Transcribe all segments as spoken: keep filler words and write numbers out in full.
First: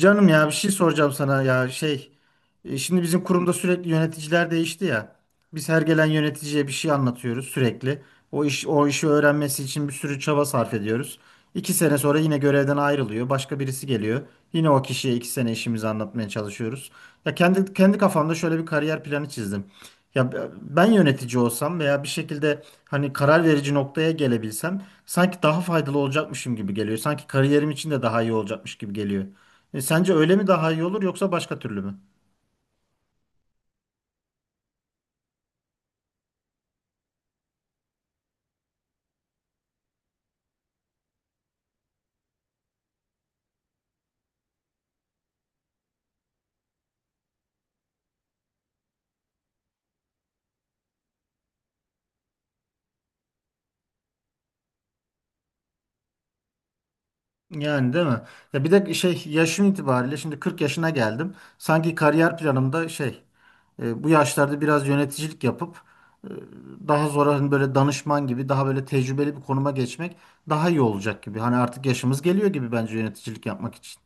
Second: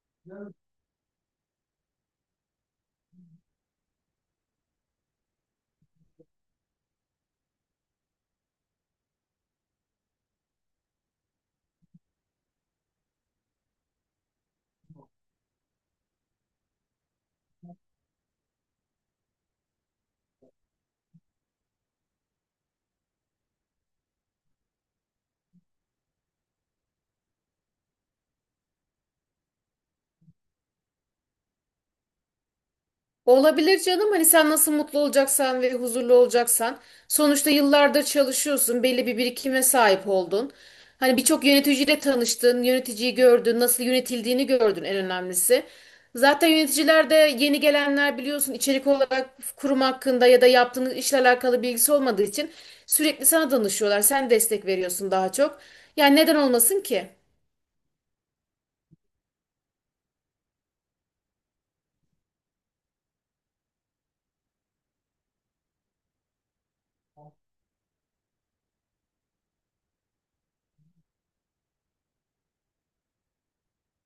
Canım, ya bir şey soracağım sana ya şey e, şimdi bizim kurumda sürekli yöneticiler değişti ya. Biz her gelen yöneticiye bir şey anlatıyoruz sürekli. O iş o işi öğrenmesi için bir sürü çaba sarf ediyoruz. iki sene sonra yine görevden ayrılıyor. Başka birisi geliyor. Yine o kişiye iki sene işimizi anlatmaya çalışıyoruz. Ya kendi kendi kafamda şöyle bir kariyer planı çizdim. Ya ben yönetici olsam veya bir şekilde hani karar verici noktaya gelebilsem sanki daha faydalı olacakmışım gibi geliyor. Sanki kariyerim için de daha iyi olacakmış gibi geliyor. E, sence öyle mi daha iyi olur yoksa başka türlü mü? Olabilir canım, hani sen nasıl mutlu olacaksan ve huzurlu olacaksan, sonuçta yıllardır çalışıyorsun, belli bir birikime sahip oldun. Hani birçok yöneticiyle tanıştın, yöneticiyi gördün, nasıl yönetildiğini gördün en önemlisi. Zaten yöneticiler de, yeni gelenler biliyorsun, içerik olarak kurum hakkında ya da yaptığınız işle alakalı bilgisi olmadığı için sürekli sana danışıyorlar. Sen destek veriyorsun daha çok. Yani neden olmasın ki? Yani değil mi? Ya bir de şey yaşım itibariyle şimdi kırk yaşına geldim. Sanki kariyer planımda şey e, bu yaşlarda biraz yöneticilik yapıp e, daha sonra hani böyle danışman gibi daha böyle tecrübeli bir konuma geçmek daha iyi olacak gibi. Hani artık yaşımız geliyor gibi bence yöneticilik yapmak için.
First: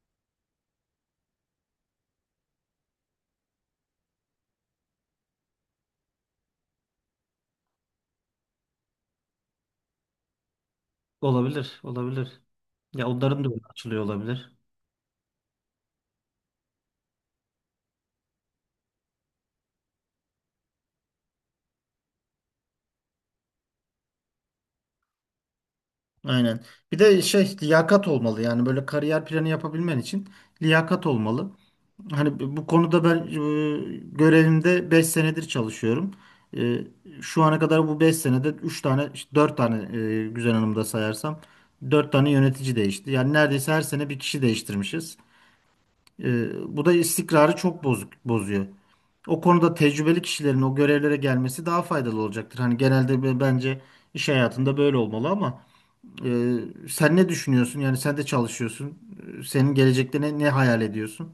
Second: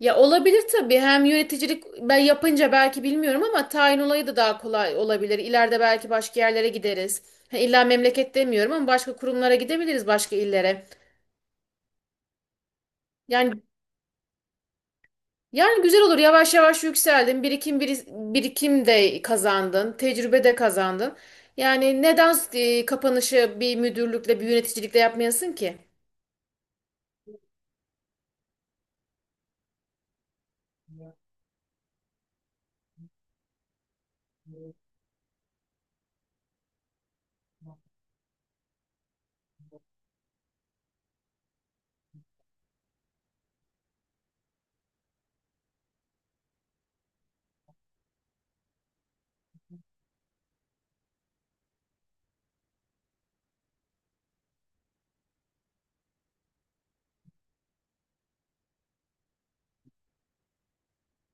Ya olabilir tabii. Hem yöneticilik ben yapınca belki bilmiyorum ama tayin olayı da daha kolay olabilir. İleride belki başka yerlere gideriz. Ha, İlla memleket demiyorum ama başka kurumlara gidebiliriz, başka illere. Yani yani güzel olur. Yavaş yavaş yükseldin. Birikim biri- birikim de kazandın. Tecrübe de kazandın. Yani neden e, kapanışı bir müdürlükle, bir yöneticilikle yapmayasın ki? Aynen. Bir de şey liyakat olmalı, yani böyle kariyer planı yapabilmen için liyakat olmalı. Hani bu konuda ben e, görevimde beş senedir çalışıyorum. E, Şu ana kadar bu beş senede üç tane, işte dört tane, e, Güzel Hanım'da sayarsam dört tane yönetici değişti. Yani neredeyse her sene bir kişi değiştirmişiz. E, bu da istikrarı çok bozuk, bozuyor. O konuda tecrübeli kişilerin o görevlere gelmesi daha faydalı olacaktır. Hani genelde be- bence iş hayatında böyle olmalı, ama ee, sen ne düşünüyorsun? Yani sen de çalışıyorsun. Ee, Senin gelecekte ne, ne hayal ediyorsun?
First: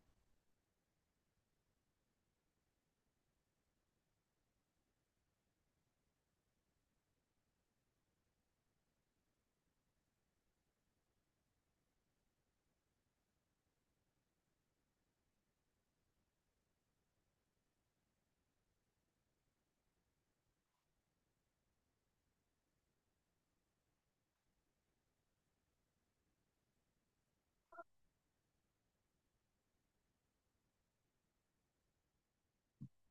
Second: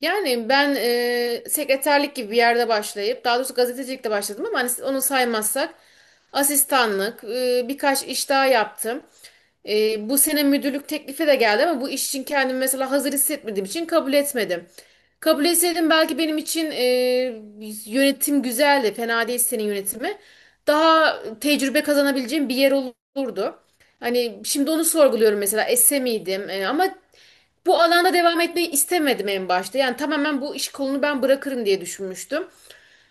Yani ben e, sekreterlik gibi bir yerde başlayıp, daha doğrusu gazetecilikte başladım, ama hani onu saymazsak asistanlık, e, birkaç iş daha yaptım. E, bu sene müdürlük teklifi de geldi ama bu iş için kendimi mesela hazır hissetmediğim için kabul etmedim. Kabul etseydim belki benim için e, yönetim güzeldi, fena değil senin yönetimi. Daha tecrübe kazanabileceğim bir yer olurdu. Hani şimdi onu sorguluyorum mesela, esse miydim? E, ama bu alanda devam etmeyi istemedim en başta. Yani tamamen bu iş kolunu ben bırakırım diye düşünmüştüm.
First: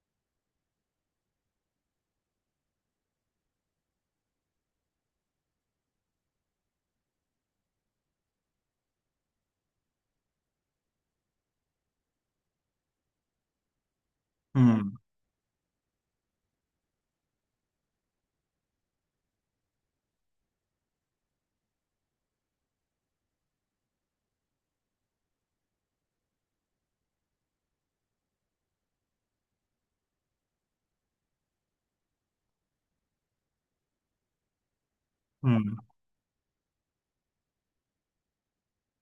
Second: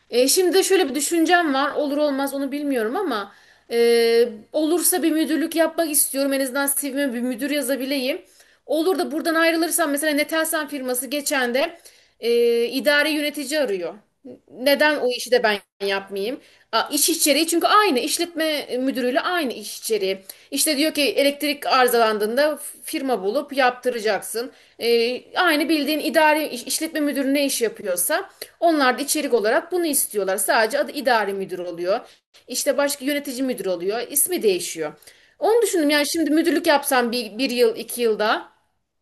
E, şimdi de şöyle bir düşüncem var. Olur olmaz onu bilmiyorum ama e, olursa bir müdürlük yapmak istiyorum. En azından si vi'me bir müdür yazabileyim. Olur da buradan ayrılırsam, mesela Netelsan firması geçen de e, idari yönetici arıyor. Hmm, Neden o işi de ben yapmayayım? A, iş içeriği çünkü aynı, işletme müdürüyle aynı iş içeriği. İşte diyor ki, elektrik arızalandığında firma bulup yaptıracaksın. E, aynı bildiğin idari iş- işletme müdürü ne iş yapıyorsa, onlar da içerik olarak bunu istiyorlar. Sadece adı idari müdür oluyor. İşte başka yönetici müdür oluyor. İsmi değişiyor. Onu hmm. düşündüm. Yani şimdi müdürlük yapsam bir, bir yıl, iki yılda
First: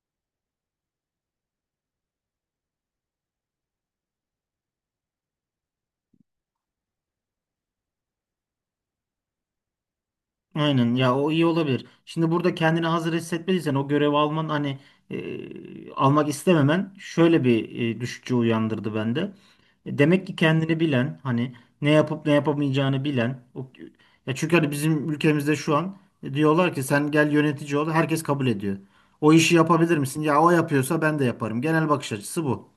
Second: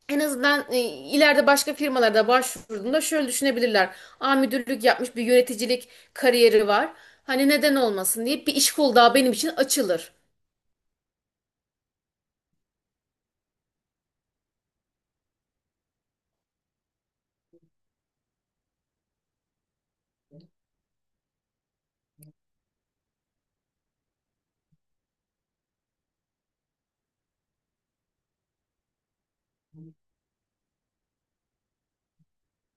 en azından e, ileride başka firmalarda başvurduğumda şöyle düşünebilirler: aa, müdürlük yapmış, bir yöneticilik kariyeri var. Hani neden olmasın deyip bir iş kolu daha benim için açılır. Aynen ya, o iyi olabilir. Şimdi burada kendini hazır hissetmediysen o görevi alman hani, e, almak istememen şöyle bir e, düşünce uyandırdı bende. E, Demek ki kendini bilen, hani ne yapıp ne yapamayacağını bilen o, ya çünkü hani bizim ülkemizde şu an e, diyorlar ki sen gel yönetici ol, herkes kabul ediyor. O işi yapabilir misin? Ya o yapıyorsa ben de yaparım. Genel bakış açısı bu.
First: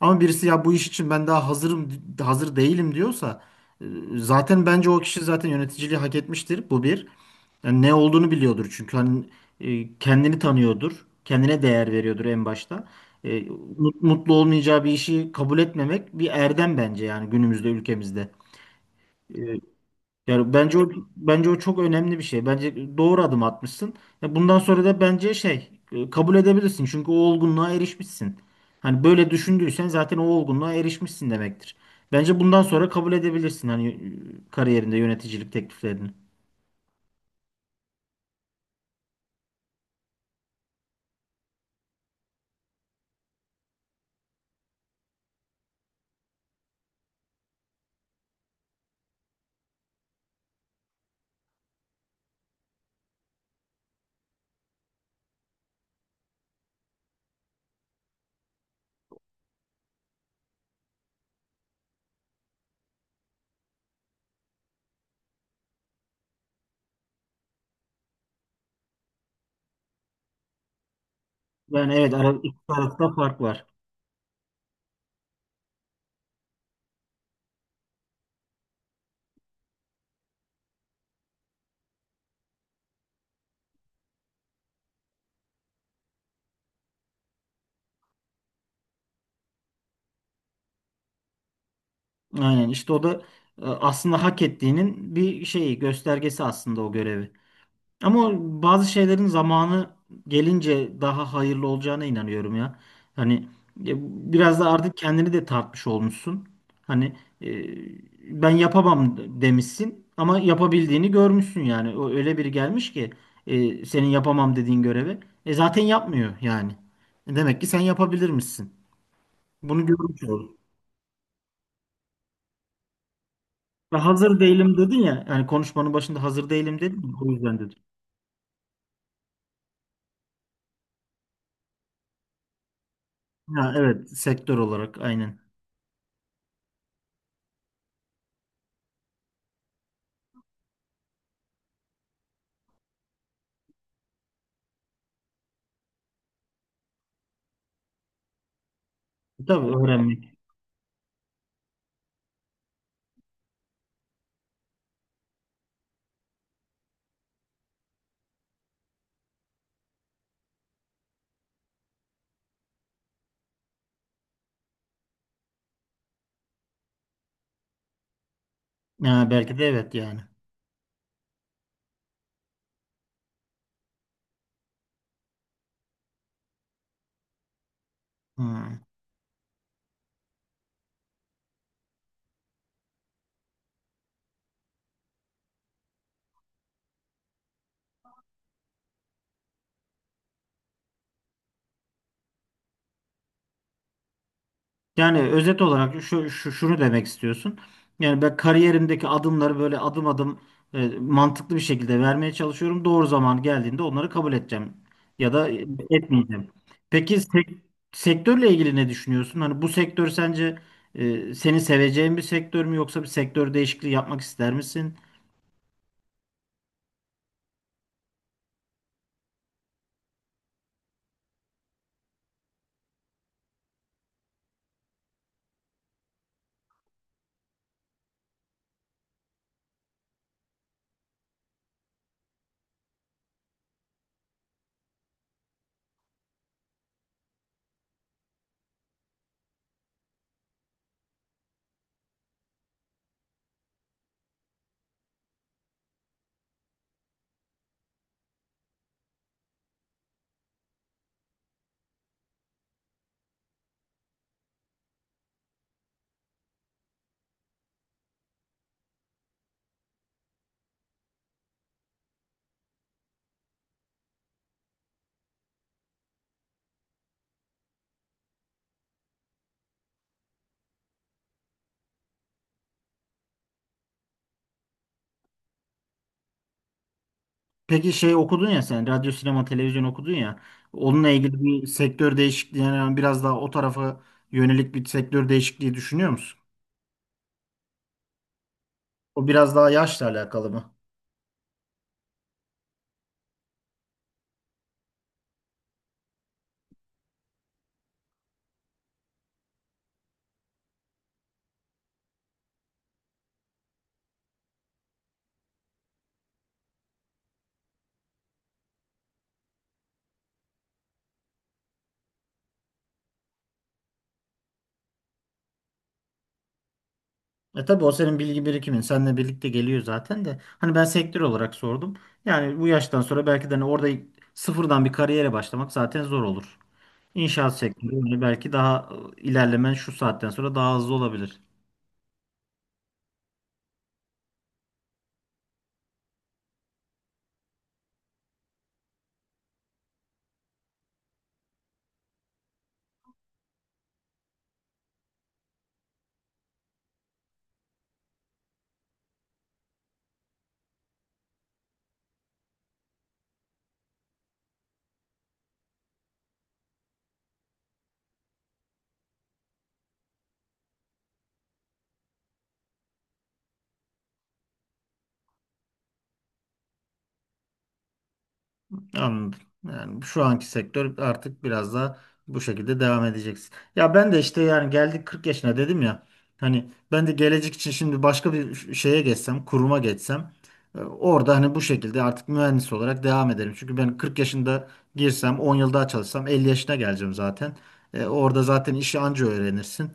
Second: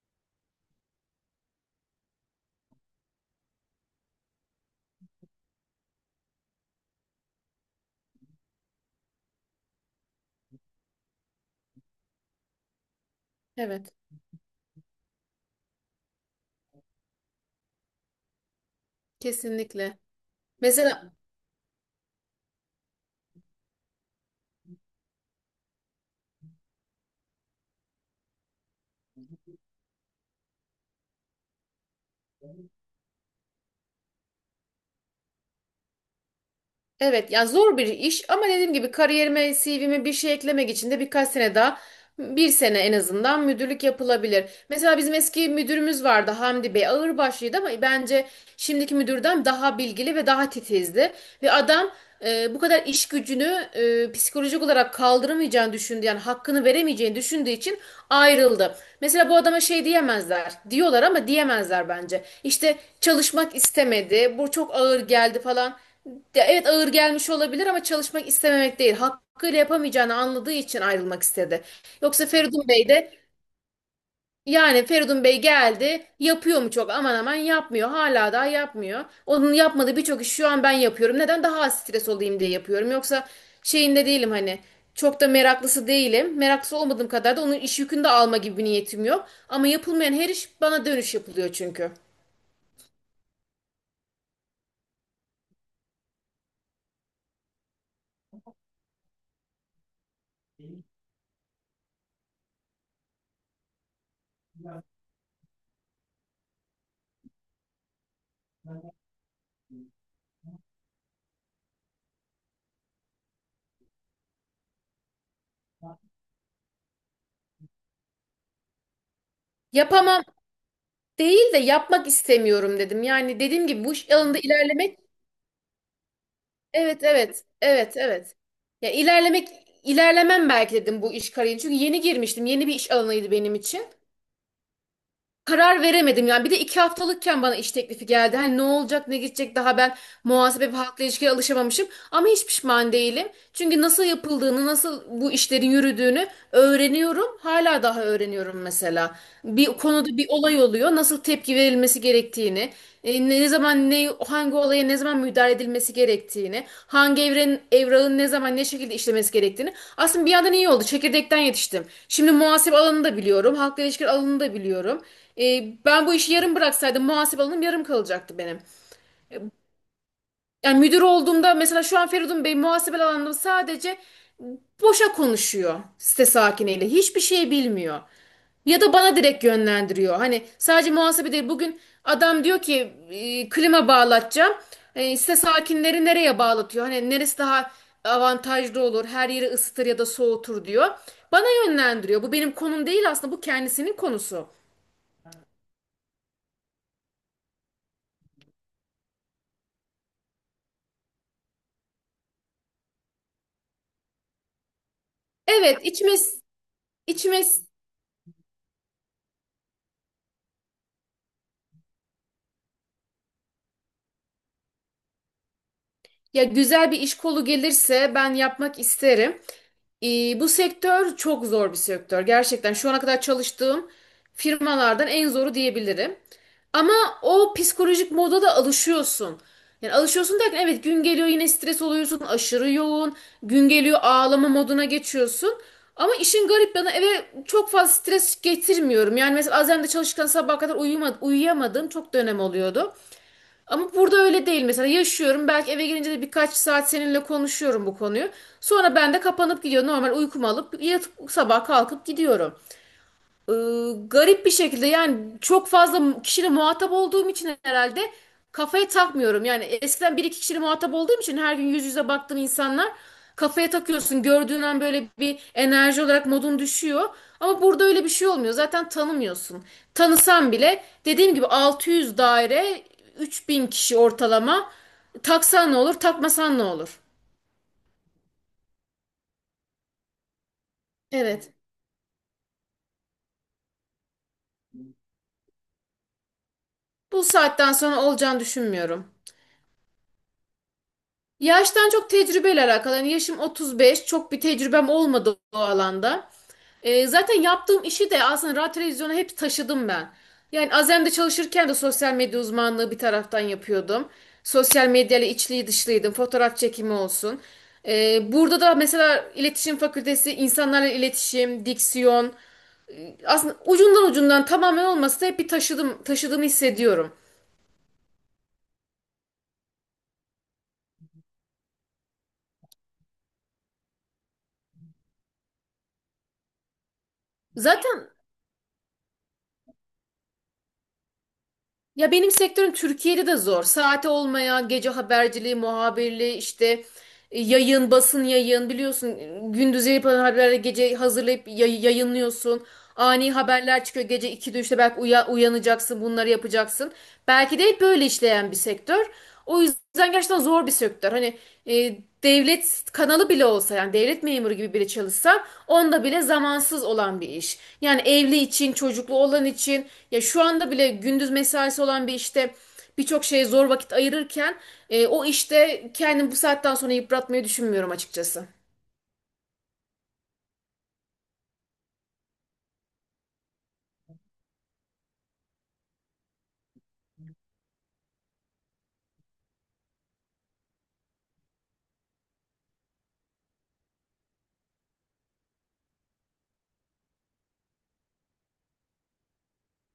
Ama birisi ya bu iş için ben daha hazırım, hazır değilim diyorsa, e, zaten bence o kişi zaten yöneticiliği hak etmiştir. Bu bir. Yani ne olduğunu biliyordur, çünkü hani e, kendini tanıyordur. Kendine değer veriyordur en başta. E, Evet, mut- Mutlu olmayacağı bir işi kabul etmemek bir erdem bence, yani günümüzde ülkemizde. E, kesinlikle. Yani bence o Mesela bence o çok önemli bir şey. Bence doğru adım atmışsın. Ya bundan sonra da bence şey e, kabul edebilirsin. Çünkü o olgunluğa erişmişsin. Hani böyle düşündüysen zaten o olgunluğa erişmişsin demektir. Bence bundan sonra kabul edebilirsin, hani e, kariyerinde yöneticilik tekliflerini. Evet ya, zor bir iş ama dediğim gibi, kariyerime, si vi'me bir şey eklemek için de birkaç sene daha, bir sene en azından müdürlük yapılabilir. Mesela bizim eski müdürümüz vardı, Hamdi Bey, ağırbaşlıydı ama bence şimdiki müdürden daha bilgili ve daha titizdi. Ve adam e, bu kadar iş gücünü e, psikolojik olarak kaldıramayacağını düşündü, yani hakkını veremeyeceğini düşündüğü için ayrıldı. Mesela bu adama şey diyemezler, diyorlar ama diyemezler bence. İşte çalışmak istemedi, bu çok ağır geldi falan. Ya evet, ağır gelmiş olabilir ama çalışmak istememek değil. Hakkıyla yapamayacağını anladığı için ayrılmak istedi. Yani evet, Yoksa ara, iki Feridun Bey de, tarafta fark var. yani Feridun Bey geldi, yapıyor mu çok aman aman? Yapmıyor. Hala daha yapmıyor. Onun yapmadığı birçok işi şu an ben yapıyorum. Neden? Daha az stres olayım diye yapıyorum. Yoksa şeyinde değilim, hani çok da meraklısı değilim. Meraklısı olmadığım kadar da onun iş yükünü de alma gibi bir niyetim yok. Ama yapılmayan her iş bana dönüş yapılıyor çünkü. Aynen, işte o da e, aslında hak ettiğinin bir şeyi göstergesi, aslında o görevi. Ama o, bazı şeylerin zamanı gelince daha hayırlı olacağına inanıyorum ya. Hani ya biraz da artık kendini de tartmış olmuşsun. Hani e, ben yapamam demişsin ama yapabildiğini görmüşsün yani. O öyle biri gelmiş ki e, senin yapamam dediğin görevi. E zaten yapmıyor yani. E demek ki sen yapabilirmişsin. Bunu görmüş Yapamam oldum. değil de, yapmak istemiyorum dedim. Yani dediğim gibi bu Ve iş alanında hazır değilim dedin ilerlemek, ya. Yani konuşmanın başında hazır değilim dedin, evet ya, o evet yüzden dedim. evet evet. Ya, ilerlemek, ilerlemem belki dedim bu iş kariyeri. Çünkü yeni girmiştim. Yeni bir iş alanıydı benim Ha, için, evet, sektör olarak aynen. karar veremedim yani. Bir de iki haftalıkken bana iş teklifi geldi. Hani ne olacak ne gidecek, daha ben muhasebe ve halkla ilişkiye alışamamışım. Ama hiç pişman değilim. Çünkü nasıl yapıldığını, nasıl bu işlerin yürüdüğünü öğreniyorum. Hala daha öğreniyorum mesela. Tabii Bir konuda bir öğrenmek. olay oluyor, nasıl tepki verilmesi gerektiğini, e, ne zaman, ne hangi olaya ne zaman müdahale edilmesi gerektiğini, hangi evrenin, evrağın ne zaman ne şekilde işlemesi gerektiğini. Aslında bir yandan iyi oldu. Çekirdekten yetiştim. Şimdi muhasebe alanını da biliyorum. Halkla ilişkiler alanını da biliyorum. Ee, ben bu işi yarım bıraksaydım muhasebe alanım yarım kalacaktı benim. Ya belki de, evet yani. Yani müdür olduğumda mesela, şu an Feridun Bey muhasebe alanında sadece boşa konuşuyor site sakiniyle. Hiçbir şey bilmiyor. Ya Hmm. da bana direkt yönlendiriyor. Hani sadece muhasebe değil. Bugün adam diyor ki e, klima bağlatacağım. E, size sakinleri nereye bağlatıyor, hani neresi daha avantajlı olur, her yeri ısıtır ya da soğutur diyor. Bana yönlendiriyor. Bu benim konum değil aslında. Bu kendisinin konusu. Yani özet olarak, şu, şu şunu demek istiyorsun. Yani ben kariyerimdeki adımları böyle adım adım e, mantıklı bir şekilde vermeye çalışıyorum. Doğru zaman geldiğinde onları kabul edeceğim, ya da e, Evet, içime etmeyeceğim. Peki içime sek- sektörle ilgili ne düşünüyorsun? Hani bu sektör sence e, seni seveceğin bir sektör mü, yoksa bir sektör değişikliği yapmak ister misin? Ya, güzel bir iş kolu gelirse ben yapmak isterim. Ee, bu sektör çok zor bir sektör. Gerçekten şu ana kadar çalıştığım firmalardan en zoru diyebilirim. Ama o psikolojik moda da alışıyorsun. Yani alışıyorsun derken, evet, gün geliyor yine stres oluyorsun, aşırı yoğun. Gün geliyor ağlama moduna geçiyorsun. Ama işin garip yanı, eve çok fazla stres getirmiyorum. Yani mesela Azem'de çalışırken sabaha kadar uyuma, uyuyamadığım çok dönem oluyordu. Ama burada öyle değil mesela, yaşıyorum belki eve gelince de birkaç saat seninle konuşuyorum bu konuyu. Sonra ben de kapanıp gidiyorum, normal uykumu alıp yatıp sabah kalkıp gidiyorum. Ee, Garip bir şekilde yani, çok fazla kişiyle muhatap olduğum için herhalde kafaya takmıyorum. Yani eskiden bir iki kişiyle muhatap olduğum için, her gün yüz yüze baktığım insanlar, kafaya takıyorsun. Gördüğün an böyle bir enerji olarak modun düşüyor. Ama burada öyle bir şey olmuyor. Zaten tanımıyorsun. Tanısan bile, dediğim gibi altı yüz daire, üç bin kişi ortalama. Taksan ne olur, takmasan ne olur? Peki şey, okudun ya sen, radyo, sinema, televizyon okudun ya. Onunla ilgili Evet. bir sektör değişikliği, yani biraz daha o tarafa yönelik bir sektör değişikliği düşünüyor musun? Bu saatten sonra olacağını düşünmüyorum. O biraz daha yaşla alakalı mı? Yaştan çok tecrübeyle alakalı. Yani yaşım otuz beş, çok bir tecrübem olmadı o alanda. Ee, zaten yaptığım işi de aslında radyo televizyona hep taşıdım ben. Yani Azem'de çalışırken de sosyal medya uzmanlığı bir taraftan yapıyordum. Sosyal medyayla içli dışlıydım. Fotoğraf çekimi olsun. Ee, burada da mesela iletişim fakültesi, insanlarla iletişim, diksiyon. Aslında ucundan ucundan, tamamen olmasa da, hep bir taşıdım, taşıdığımı hissediyorum. E tabii, o senin bilgi birikimin. Seninle birlikte geliyor zaten de. Hani ben sektör olarak sordum. Yani bu yaştan sonra belki de hani orada sıfırdan bir kariyere başlamak zaten zor olur. İnşaat sektörü Zaten hani belki daha e, ilerlemen şu saatten sonra daha hızlı olabilir. Ya benim sektörüm Türkiye'de de zor. Saati olmayan gece haberciliği, muhabirliği, işte e, yayın, basın yayın biliyorsun. e, Gündüz yapılan haberleri gece hazırlayıp yay- yayınlıyorsun. Ani haberler çıkıyor, gece ikide, üçte belki uya- uyanacaksın, bunları yapacaksın. Belki de hep böyle işleyen bir sektör. O yüzden gerçekten zor bir sektör. Hani e, devlet kanalı bile olsa, yani devlet memuru gibi biri çalışsa, onda bile zamansız olan bir iş. Yani evli için, çocuklu olan için, ya şu anda bile gündüz mesaisi olan bir işte birçok şeye zor vakit ayırırken, e, o işte kendimi bu saatten sonra yıpratmayı düşünmüyorum açıkçası. Anladım. Yani şu anki sektör artık biraz da bu şekilde devam edeceksin. Ya ben de işte, yani geldik kırk yaşına dedim ya. Hani ben de gelecek için şimdi başka bir şeye geçsem, kuruma geçsem, e, orada hani bu şekilde artık mühendis olarak devam ederim. Çünkü ben kırk yaşında girsem on yıl daha çalışsam elli yaşına geleceğim zaten. E, orada zaten işi anca öğrenirsin.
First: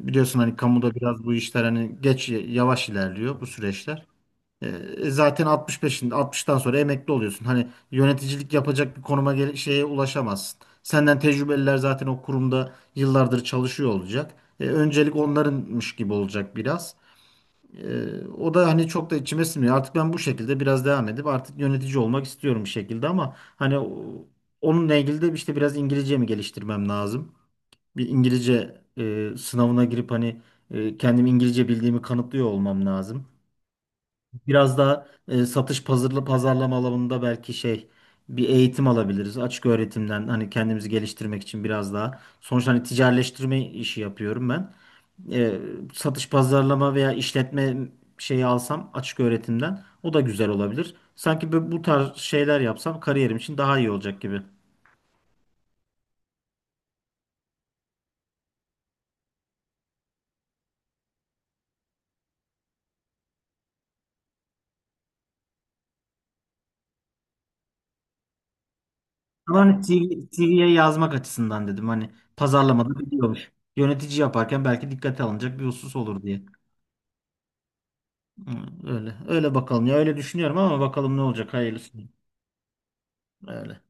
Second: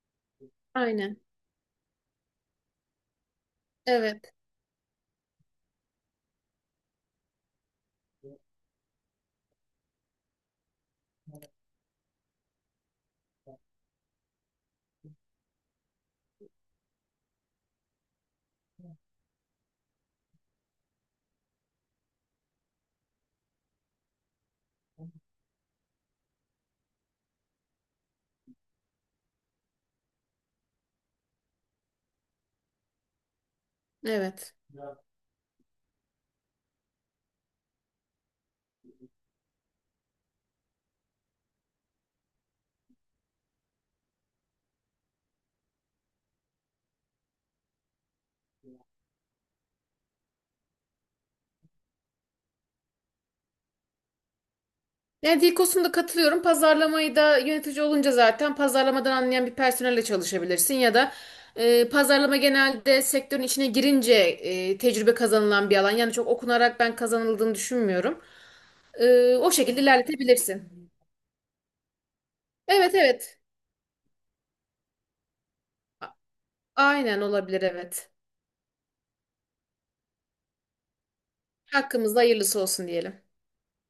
E, biliyorsun hani kamuda Aynen. biraz bu işler hani geç, yavaş ilerliyor bu süreçler. Evet, E, zaten altmış beşin altmıştan sonra emekli oluyorsun. Hani yöneticilik yapacak bir konuma gel- şeye ulaşamazsın. Senden tecrübeliler zaten o kurumda yıllardır çalışıyor olacak. E, öncelik onlarınmış gibi olacak biraz. E, o da hani çok da içime sinmiyor. Artık ben bu şekilde biraz devam edip artık yönetici olmak istiyorum bir şekilde, ama hani o- onunla ilgili de işte biraz İngilizce mi geliştirmem lazım? Bir İngilizce e, sınavına girip hani e, kendim İngilizce bildiğimi kanıtlıyor olmam lazım. evet. Biraz daha e, satış pazarla pazarlama alanında belki şey bir eğitim alabiliriz. Açık öğretimden, hani kendimizi geliştirmek için biraz daha. Sonuçta hani ticaretleştirme işi yapıyorum ben. E, Satış pazarlama veya işletme şeyi alsam açık öğretimden, o da güzel olabilir. Sanki bu, bu tarz şeyler yapsam kariyerim için daha iyi olacak gibi. Yani dil, katılıyorum. Pazarlamayı da yönetici olunca zaten pazarlamadan anlayan bir personelle çalışabilirsin, ya da e, pazarlama genelde sektörün içine girince e, tecrübe kazanılan bir alan. Yani çok okunarak ben kazanıldığını düşünmüyorum. E, o Ama şekilde hani C V'ye ilerletebilirsin. yazmak açısından dedim, hani Evet pazarlamada evet. biliyormuş. Yönetici yaparken belki dikkate alınacak bir husus A, olur diye. aynen, olabilir, evet. Hı. Öyle. Öyle bakalım ya. Öyle düşünüyorum ama bakalım ne olacak. Hayırlısı. Hakkımızda hayırlısı olsun diyelim. Öyle.